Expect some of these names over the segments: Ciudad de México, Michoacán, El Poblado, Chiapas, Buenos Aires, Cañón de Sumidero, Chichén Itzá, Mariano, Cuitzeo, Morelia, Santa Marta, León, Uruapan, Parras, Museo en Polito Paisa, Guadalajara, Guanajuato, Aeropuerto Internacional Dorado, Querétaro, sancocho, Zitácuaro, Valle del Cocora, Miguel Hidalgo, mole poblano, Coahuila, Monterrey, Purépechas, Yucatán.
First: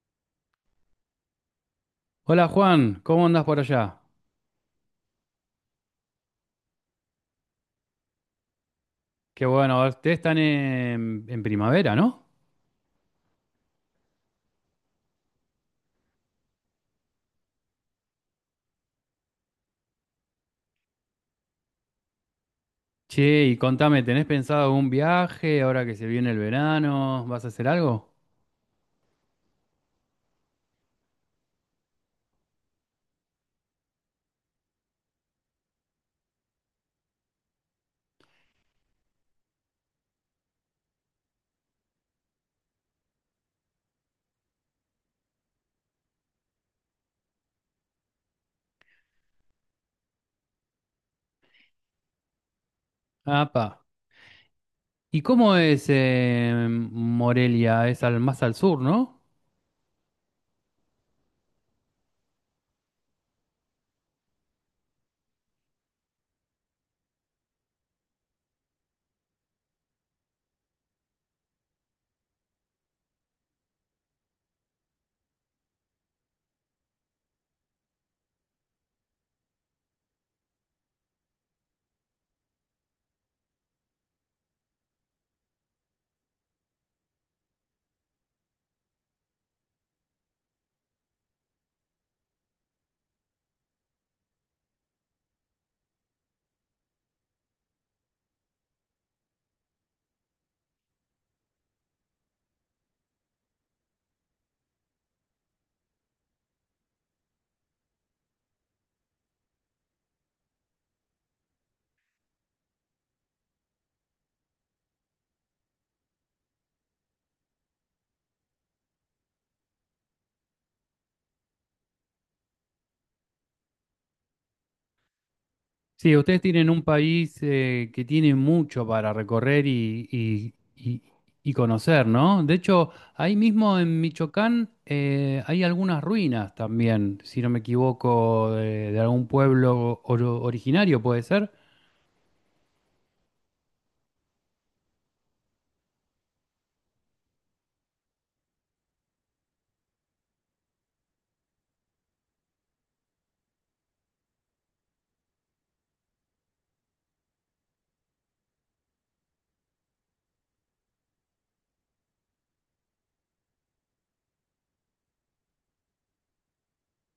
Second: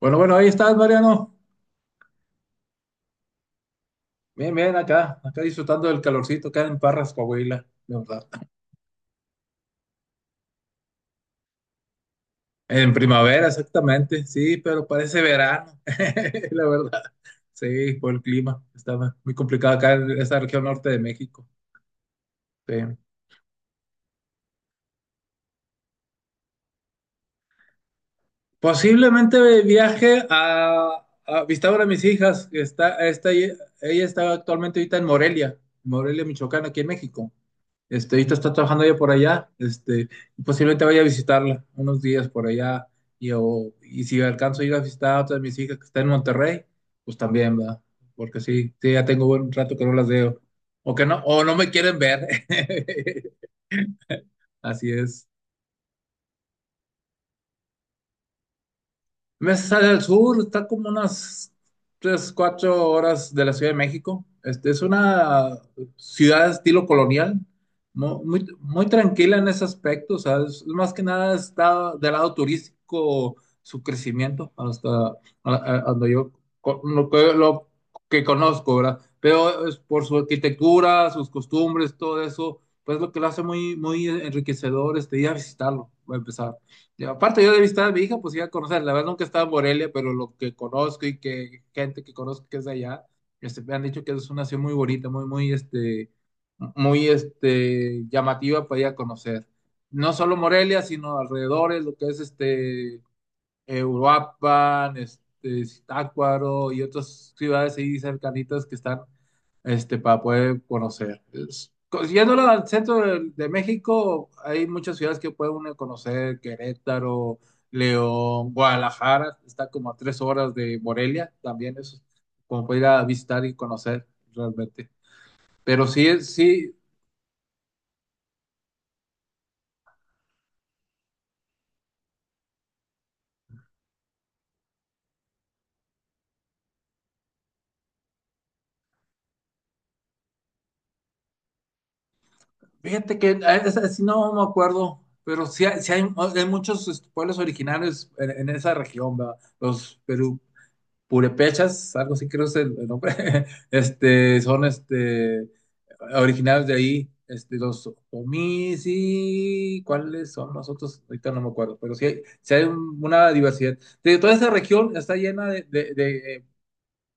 Bueno, bueno, ahí estás, Mariano. Hola Juan, ¿cómo andas por allá? Bien, bien, acá disfrutando del calorcito, acá en Parras, Coahuila, la verdad. Qué bueno, ustedes están en primavera, ¿no? En primavera, exactamente, sí, pero parece verano, la verdad. Sí, por el clima, está muy complicado acá en esta región norte de México. Sí. Che, y contame, ¿tenés pensado algún viaje ahora que se viene el verano? ¿Vas a hacer algo? Posiblemente viaje a visitar a una de mis hijas, que está. Ella está actualmente ahorita en Morelia, Morelia, Michoacán, aquí en México. Ahorita está trabajando ella por allá, y posiblemente vaya a visitarla unos días por allá, y si alcanzo a ir a visitar a otra de mis hijas que está en Monterrey, pues también, ¿verdad? Porque sí, sí, ya tengo buen rato que no las veo, o que no, o no me quieren ver, Apa. así ¿Y es. cómo es Morelia? Es al, más al sur, ¿no? Me sale al sur, está como unas 3 4 horas de la Ciudad de México. Es una ciudad de estilo colonial, ¿no? Muy, muy tranquila en ese aspecto, o sea, más que nada está del lado turístico su crecimiento hasta donde yo lo que conozco, ¿verdad? Pero es por su arquitectura, sus costumbres, todo eso, pues lo que lo hace muy, muy enriquecedor, ir a visitarlo, a empezar. Y aparte yo de visitar a mi hija, pues iba a conocer, la verdad nunca he estado en Morelia, pero lo que conozco y que gente que conozco que es de allá, me han dicho que es una ciudad muy bonita, muy, muy, muy, llamativa para ir a conocer. No solo Morelia, sino alrededores, lo que es, Uruapan, Zitácuaro y otras ciudades ahí cercanitas que están para poder conocer. Yéndolo al centro de México, hay muchas ciudades que puede uno conocer: Querétaro, León, Guadalajara, está como a 3 horas de Morelia, también es como para ir a visitar y conocer realmente. Pero Sí, sí, ustedes tienen sí, un país que tiene mucho para recorrer y conocer, ¿no? De hecho, ahí mismo en Michoacán hay algunas ruinas también, si no me equivoco, de algún pueblo oro- originario, ¿puede ser? fíjate que a esa sí no me acuerdo, pero sí, hay muchos pueblos originarios en esa región, ¿verdad? Los Perú, purépechas, algo así creo es el nombre, son originarios de ahí, los omis y cuáles son los otros, ahorita no me acuerdo, pero una diversidad. De toda esa región está llena de, de,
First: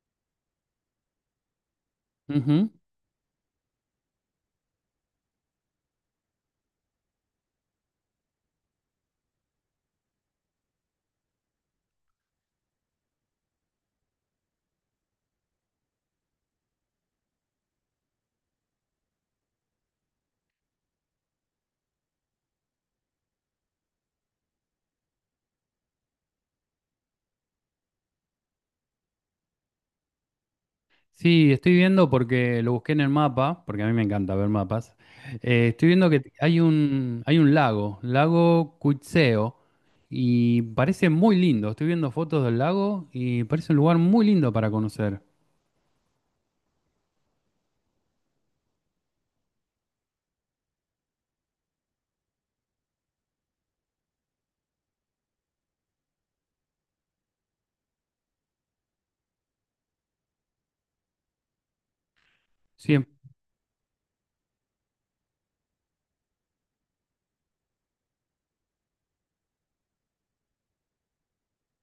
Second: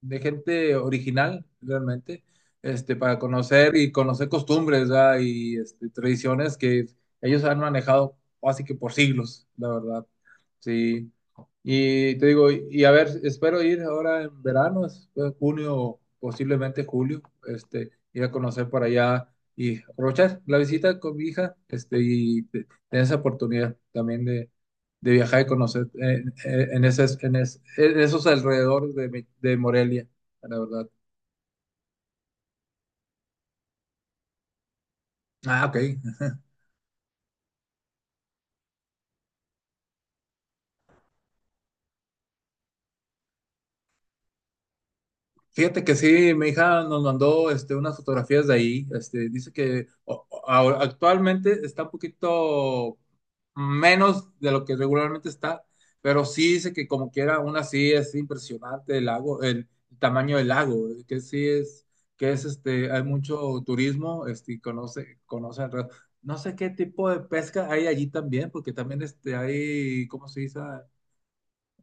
de gente original, realmente, para conocer y conocer costumbres, ¿verdad? Y tradiciones que ellos han manejado así que por siglos, la verdad. Sí. Y te digo, y a ver, espero ir ahora en verano, en junio, posiblemente julio, ir a conocer para allá y aprovechar la visita con mi hija, tener esa oportunidad también de viajar y conocer en esos alrededores de Morelia, la verdad. Sí, estoy viendo porque lo busqué en el mapa, porque a mí me encanta ver mapas. Ah, ok. Estoy viendo que hay hay un lago, lago Cuitzeo, y parece muy lindo. Estoy viendo fotos del lago y parece un lugar muy lindo para conocer. Fíjate que sí, mi hija nos mandó unas fotografías de ahí. Dice que actualmente está un poquito menos de lo que regularmente está, pero sí dice que como quiera, aún así es impresionante el lago, el tamaño del lago, que es, Sí, hay mucho turismo, y conoce alrededor. No sé qué tipo de pesca hay allí también, porque también hay, ¿cómo se dice?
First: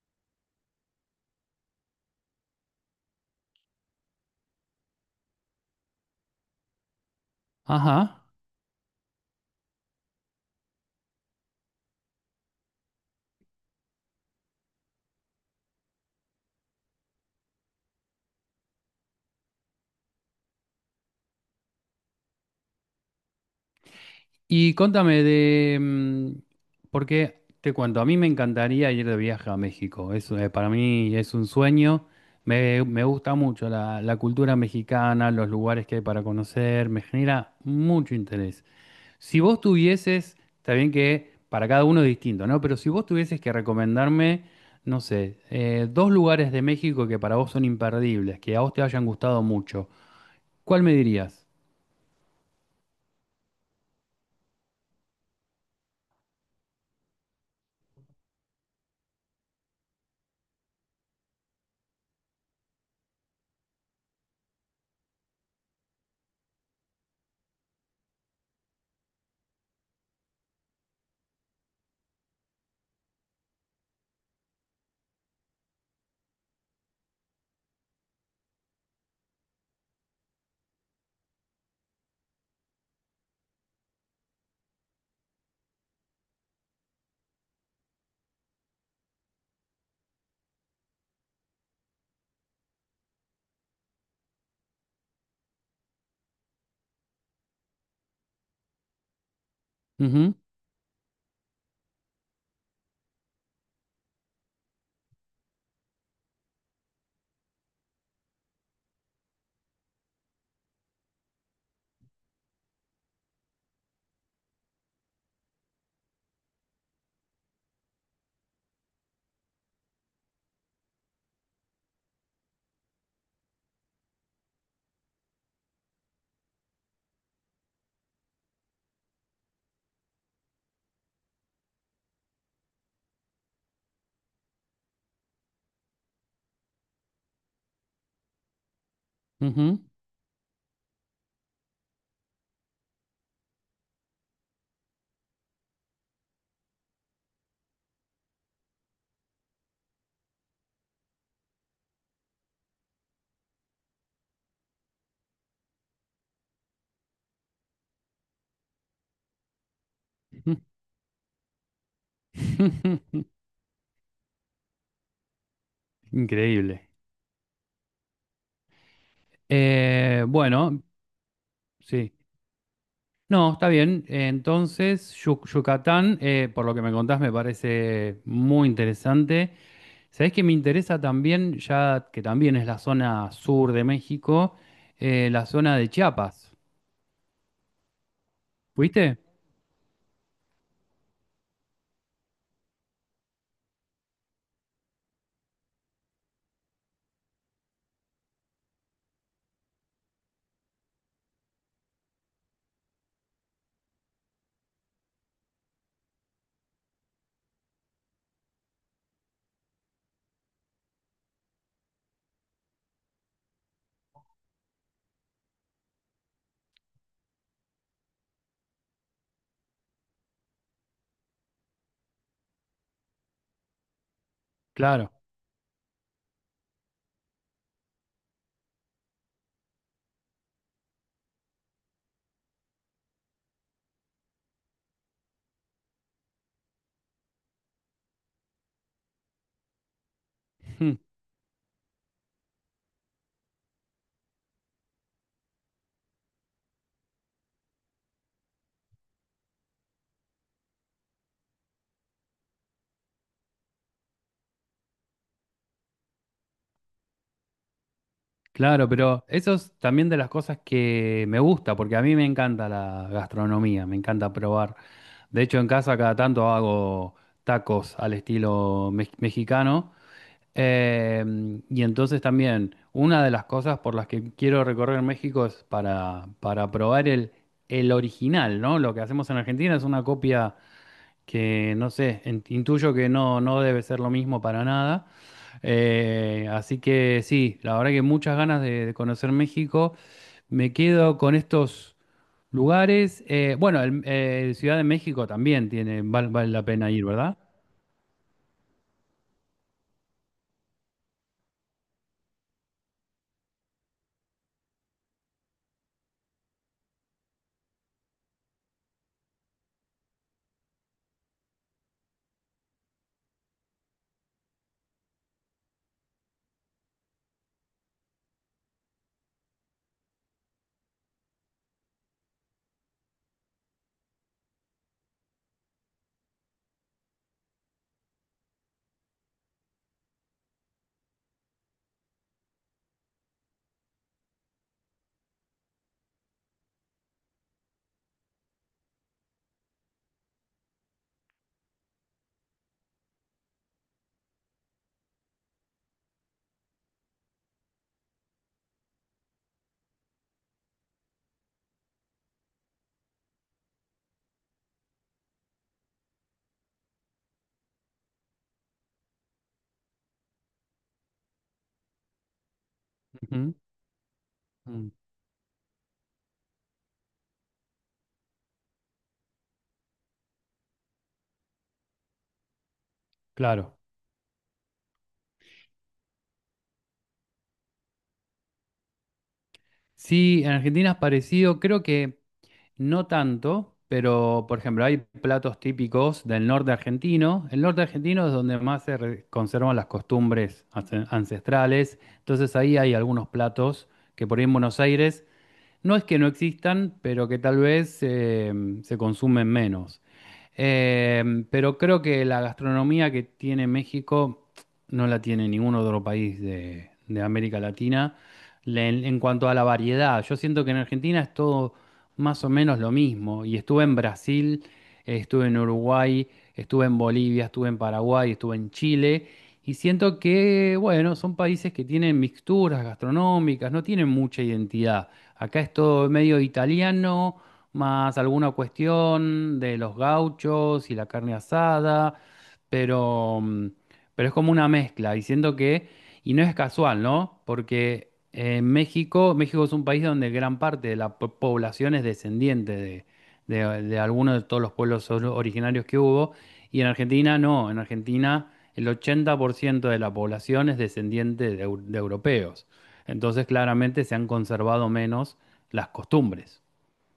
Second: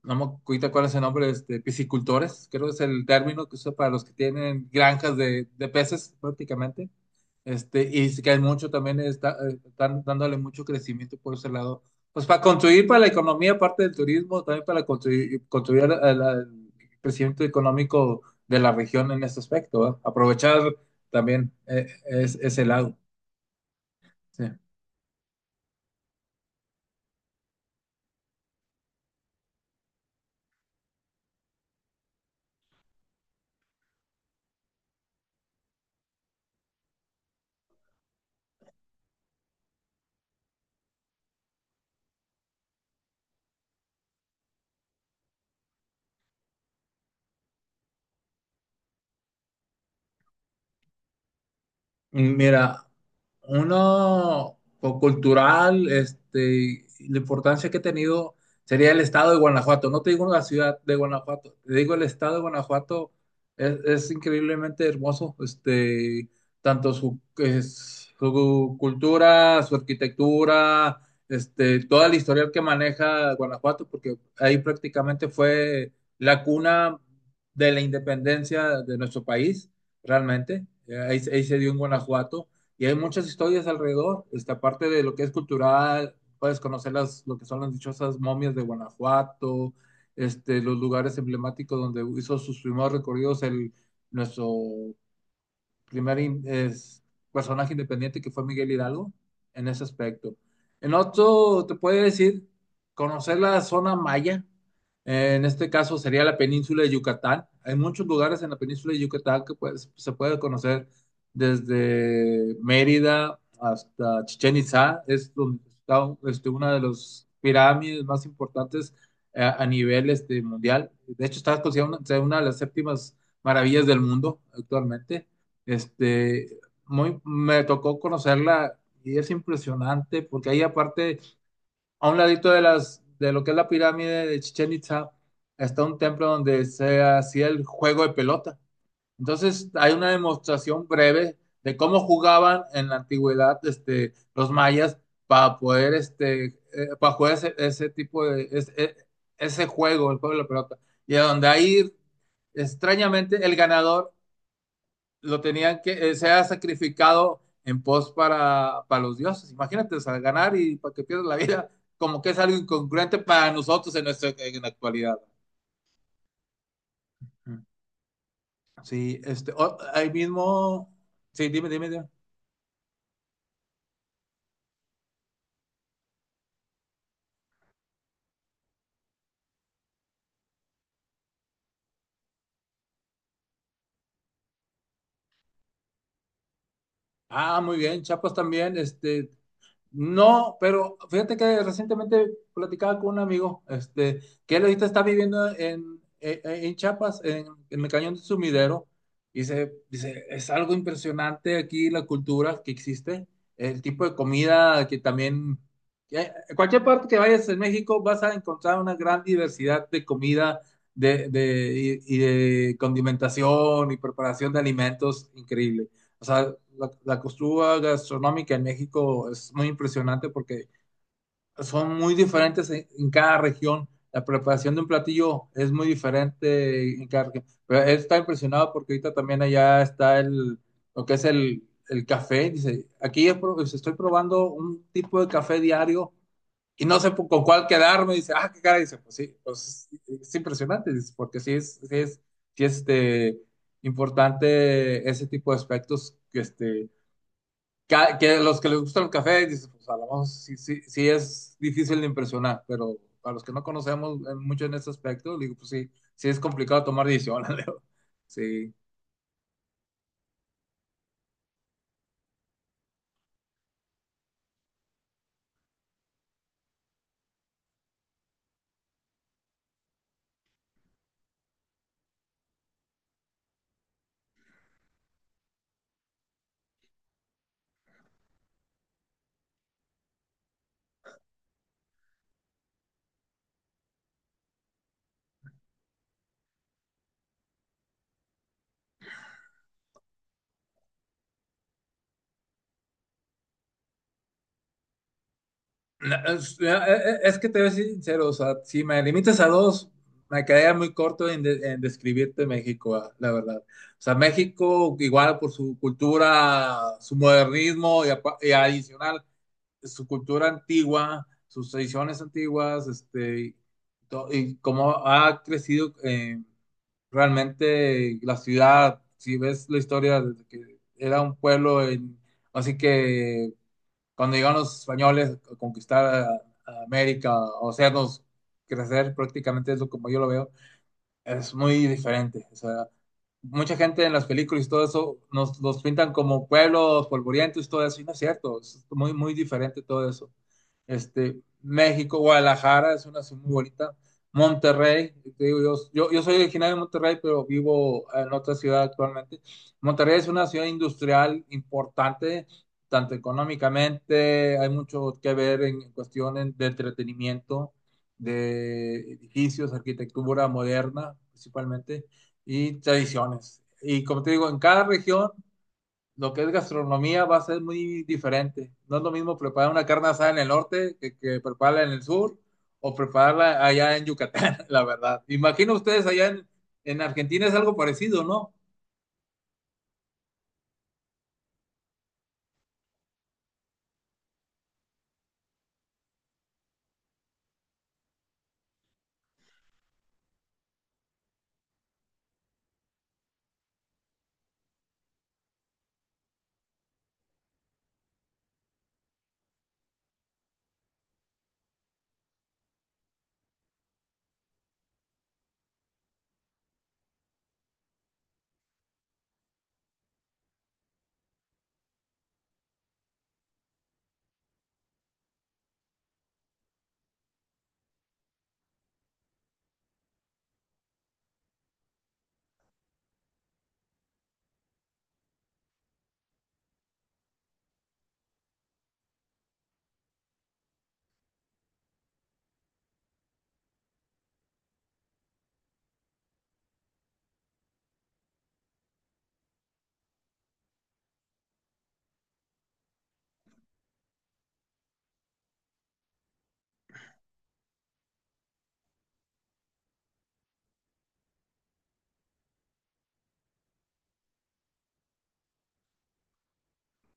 No me acuerdo cuál es el nombre, piscicultores, creo que es el término que usa para los que tienen granjas de peces prácticamente. Y sí ajá. que hay mucho también, está, están dándole mucho crecimiento por ese lado. Pues para contribuir para la economía, aparte del turismo, también para contribuir al crecimiento económico de la región en este aspecto, ¿verdad? Aprovechar también ese lado. Sí. Y contame de, porque te cuento, a mí me encantaría ir de viaje a México, para mí es un sueño, me gusta mucho la cultura mexicana, los lugares que hay para conocer, me genera mucho interés. Si vos tuvieses, está bien que para cada uno es distinto, ¿no? Pero si vos tuvieses que recomendarme, no sé, dos lugares de México que para vos son imperdibles, que a vos te hayan gustado mucho, ¿cuál me dirías? Mira, uno cultural, la importancia que ha tenido sería el estado de Guanajuato. No te digo la ciudad de Guanajuato, te digo el estado de Guanajuato es increíblemente hermoso. Tanto su, su cultura, su arquitectura, toda la historia que maneja Guanajuato, porque ahí prácticamente fue la cuna de la independencia de nuestro país realmente. Ahí se dio en Guanajuato y hay muchas historias alrededor. Aparte de lo que es cultural, puedes conocer las, lo que son las dichosas momias de Guanajuato, los lugares emblemáticos donde hizo sus primeros recorridos el, nuestro primer in- es, personaje independiente que fue Miguel Hidalgo en ese Ujú, aspecto. En otro, te puede decir, conocer la zona maya, en este caso sería la península de Yucatán. Hay muchos lugares en la península de Yucatán que pues, se puede conocer desde Mérida hasta Chichén Itzá, es donde está una de las pirámides más importantes a nivel mundial. De hecho, está considerada una de las séptimas maravillas del mundo actualmente. Este, Muy, me tocó conocerla y es impresionante porque ahí aparte, a un ladito de las, de lo que es la pirámide de Chichen Itza, está un templo donde se hacía el juego de pelota. Entonces, ujú, hay una demostración breve de cómo jugaban en la antigüedad los mayas para poder para jugar ese juego, el juego de la pelota. Y a donde ahí, extrañamente, el ganador lo tenían que, se ha sacrificado en pos para los dioses. Imagínate, al ujú. ganar y para que pierdas la vida, como que es algo incongruente para nosotros en, nuestra, en la actualidad. Increíble. Sí, ahí Eh, bueno, mismo, sí, dime, dime, dime. sí. No, está bien. Entonces, Yu- Yucatán, por lo que me contás, me parece muy interesante. Sabés que me interesa también, ya que también es la zona sur de México, la zona de Chiapas. Ah, muy bien, Chapas también, ¿Fuiste? No, pero fíjate que recientemente platicaba con un amigo, que él ahorita está viviendo en Chiapas, en el Cañón de Sumidero, y dice, es algo impresionante aquí la cultura que existe, el tipo de comida que también, que en cualquier parte que vayas en México vas a encontrar una gran diversidad de comida de condimentación y preparación de alimentos increíble. O sea, la costura gastronómica en México es muy impresionante porque son muy diferentes en cada región. La preparación de un Claro. platillo es muy diferente en cada región. Pero él está impresionado porque ahorita también allá está lo que es el café. Dice, aquí pues, estoy probando un tipo de café diario y no sé con cuál quedarme. Dice, ah, qué cara. Dice, pues sí, pues es impresionante. Mm, Dice, porque sí es, este, importante ese tipo de aspectos que que los que les gusta el café, dices, pues a lo mejor sí, sí es difícil de impresionar, pero para los que no conocemos mucho en este aspecto, digo, pues sí, sí es complicado tomar decisiones, Leo. Sí. claro, pero eso es también de las cosas que me gusta, porque a mí me encanta la gastronomía, me encanta probar. De hecho, en casa cada tanto hago tacos al estilo mex- mexicano. Y entonces también, una de las cosas por las que quiero recorrer México es para probar el original, ¿no? Lo que hacemos en Argentina es una copia que, no sé, en- intuyo que no, no debe ser lo mismo para nada. Así que sí, la verdad que muchas ganas de conocer México. Me quedo con estos lugares. Ciudad de México también tiene, val- vale Es, la pena ir, ¿verdad? es que te voy a ser sincero, o sea, si me limitas a dos, me quedaría muy corto en, en describirte México, ah, la verdad. O sea, México, igual por su cultura, su modernismo y, y adicional su cultura antigua, sus tradiciones antiguas, y cómo ha crecido realmente la ciudad. Si ves la historia, desde que era un pueblo, así que cuando llegaron los españoles a conquistar a América, o hacernos crecer prácticamente es lo como yo lo veo, es muy diferente. O sea, mucha gente en las películas y todo eso nos los pintan como pueblos polvorientos y todo eso, y no es cierto, es muy, muy diferente todo eso. México, Guadalajara es una ciudad muy bonita. Monterrey, te digo, yo soy originario de Monterrey, pero vivo en otra ciudad actualmente. Monterrey es una ciudad industrial importante, tanto económicamente, hay mucho que ver en cuestiones de entretenimiento, de edificios, arquitectura moderna principalmente, y Ujú. tradiciones. Y como te digo, en cada Mm, región lo que es gastronomía va a ser muy diferente. No es lo mismo preparar una carne asada en el norte que prepararla en el sur o prepararla claro. allá en Yucatán, la verdad. Imagino ustedes allá en Argentina es algo parecido, ¿no? Sí, en Argentina es parecido, creo que no tanto, pero por ejemplo hay platos típicos del norte argentino. El norte argentino es donde más se re- conservan las costumbres ance- ancestrales, entonces ahí hay algunos platos que por ahí en Buenos Aires no es que no existan, pero que tal vez se consumen menos. Pero creo que la gastronomía que tiene México no la tiene ningún otro país de América Latina Le- en cuanto a la variedad. Yo siento que en Argentina es todo más o menos lo mismo. Y estuve en Brasil, estuve en Uruguay, estuve en Bolivia, estuve en Paraguay, estuve en Chile. Y siento que, bueno, son países que tienen mixturas gastronómicas, no tienen mucha identidad. Acá es todo medio italiano, más alguna cuestión de los gauchos y la carne asada, pero, mm, pero es como una mezcla, y siento que, y no es casual, ¿no? Porque en México, México es un país donde gran parte de la po- población es descendiente de alguno de todos los pueblos or- originarios que hubo, y en Argentina no, en Argentina el 80% de la población es descendiente de eu- de europeos. Entonces, claramente se han conservado menos las costumbres.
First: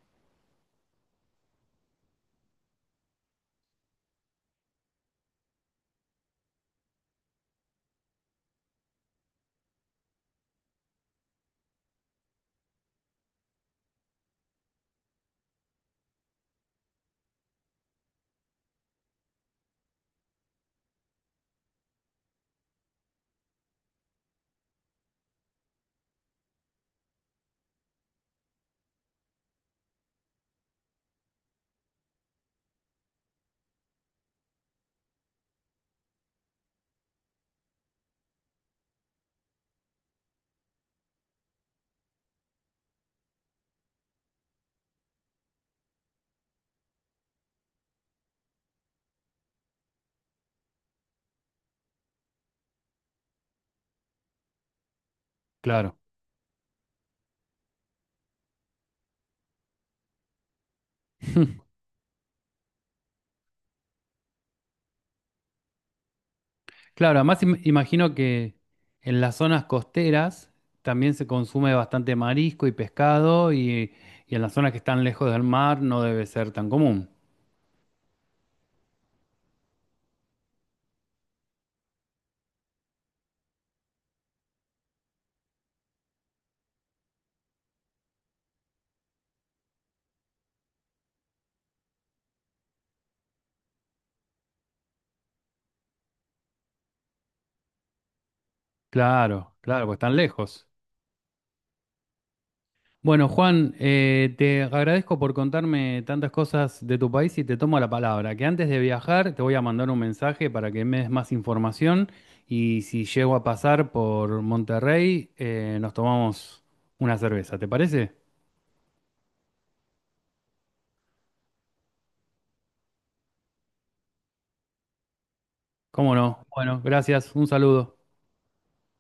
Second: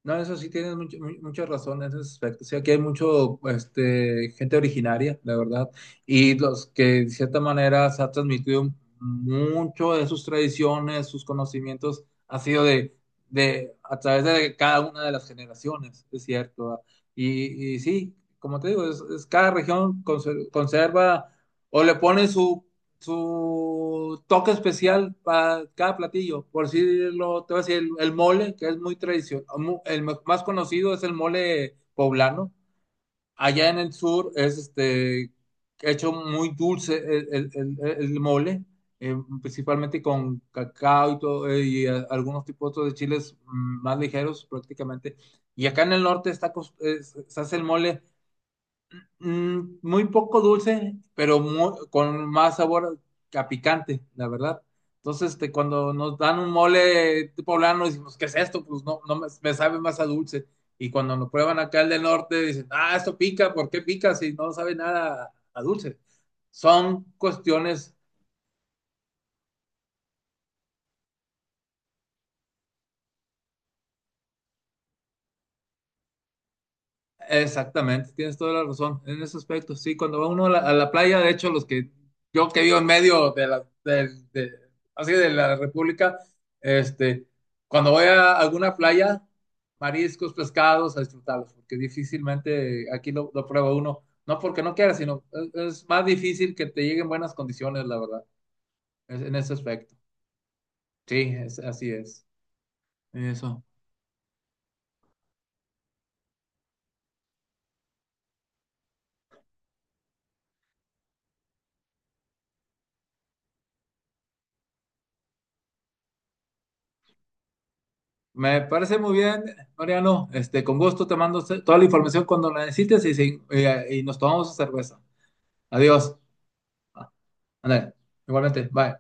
No, eso sí tienes mucha razón en ese aspecto. Sí, aquí hay mucho, gente originaria, la verdad, y los que de cierta manera se ha transmitido mucho de sus tradiciones, sus conocimientos, ha sido de a través de cada una de las generaciones, es cierto. ¿Verdad? Y sí, como te digo, es cada región conserva o le pone su su toque especial para cada platillo. Por decirlo, te voy a decir, el mole, que es muy tradicional, más conocido es el mole poblano. Allá en el sur es hecho muy dulce el, el mole, eh, principalmente con cacao y, todo, algunos tipos otros de chiles, más ligeros prácticamente. Y acá en el norte está, se hace el mole muy poco dulce, pero con más sabor a picante, la verdad. Entonces, cuando Claro. nos dan un mole poblano, decimos, ¿qué es esto? Pues no, me sabe más a dulce. Y cuando lo prueban acá el del norte, dicen, ah, esto pica, ¿por qué pica si no sabe nada a dulce? Son Claro, además im- cuestiones. imagino que en las zonas costeras también se consume bastante marisco y pescado y en las zonas que están lejos del mar no debe ser tan común. Exactamente, tienes toda la razón en ese aspecto. Sí, cuando va uno a la playa, de hecho, los que yo que vivo en medio de de, así de la República, este, cuando voy a alguna playa, mariscos, pescados, a disfrutarlos, porque difícilmente aquí lo prueba uno, no porque no quiera, sino es más difícil que te lleguen buenas condiciones, la verdad, en ese Claro, claro, aspecto. pues están lejos. Sí, es, así es. Bueno, Eso. Juan, te agradezco por contarme tantas cosas de tu país y te tomo la palabra, que antes de viajar te voy a mandar un mensaje para que me des más información y si llego a pasar por Monterrey, nos tomamos una cerveza, ¿te parece? Me parece muy bien, Mariano. Con gusto te mando toda la información cuando la necesites y, y nos tomamos cerveza. ¿Cómo Adiós. no? Bueno, Ah, gracias, un ándale. saludo. Igualmente, bye.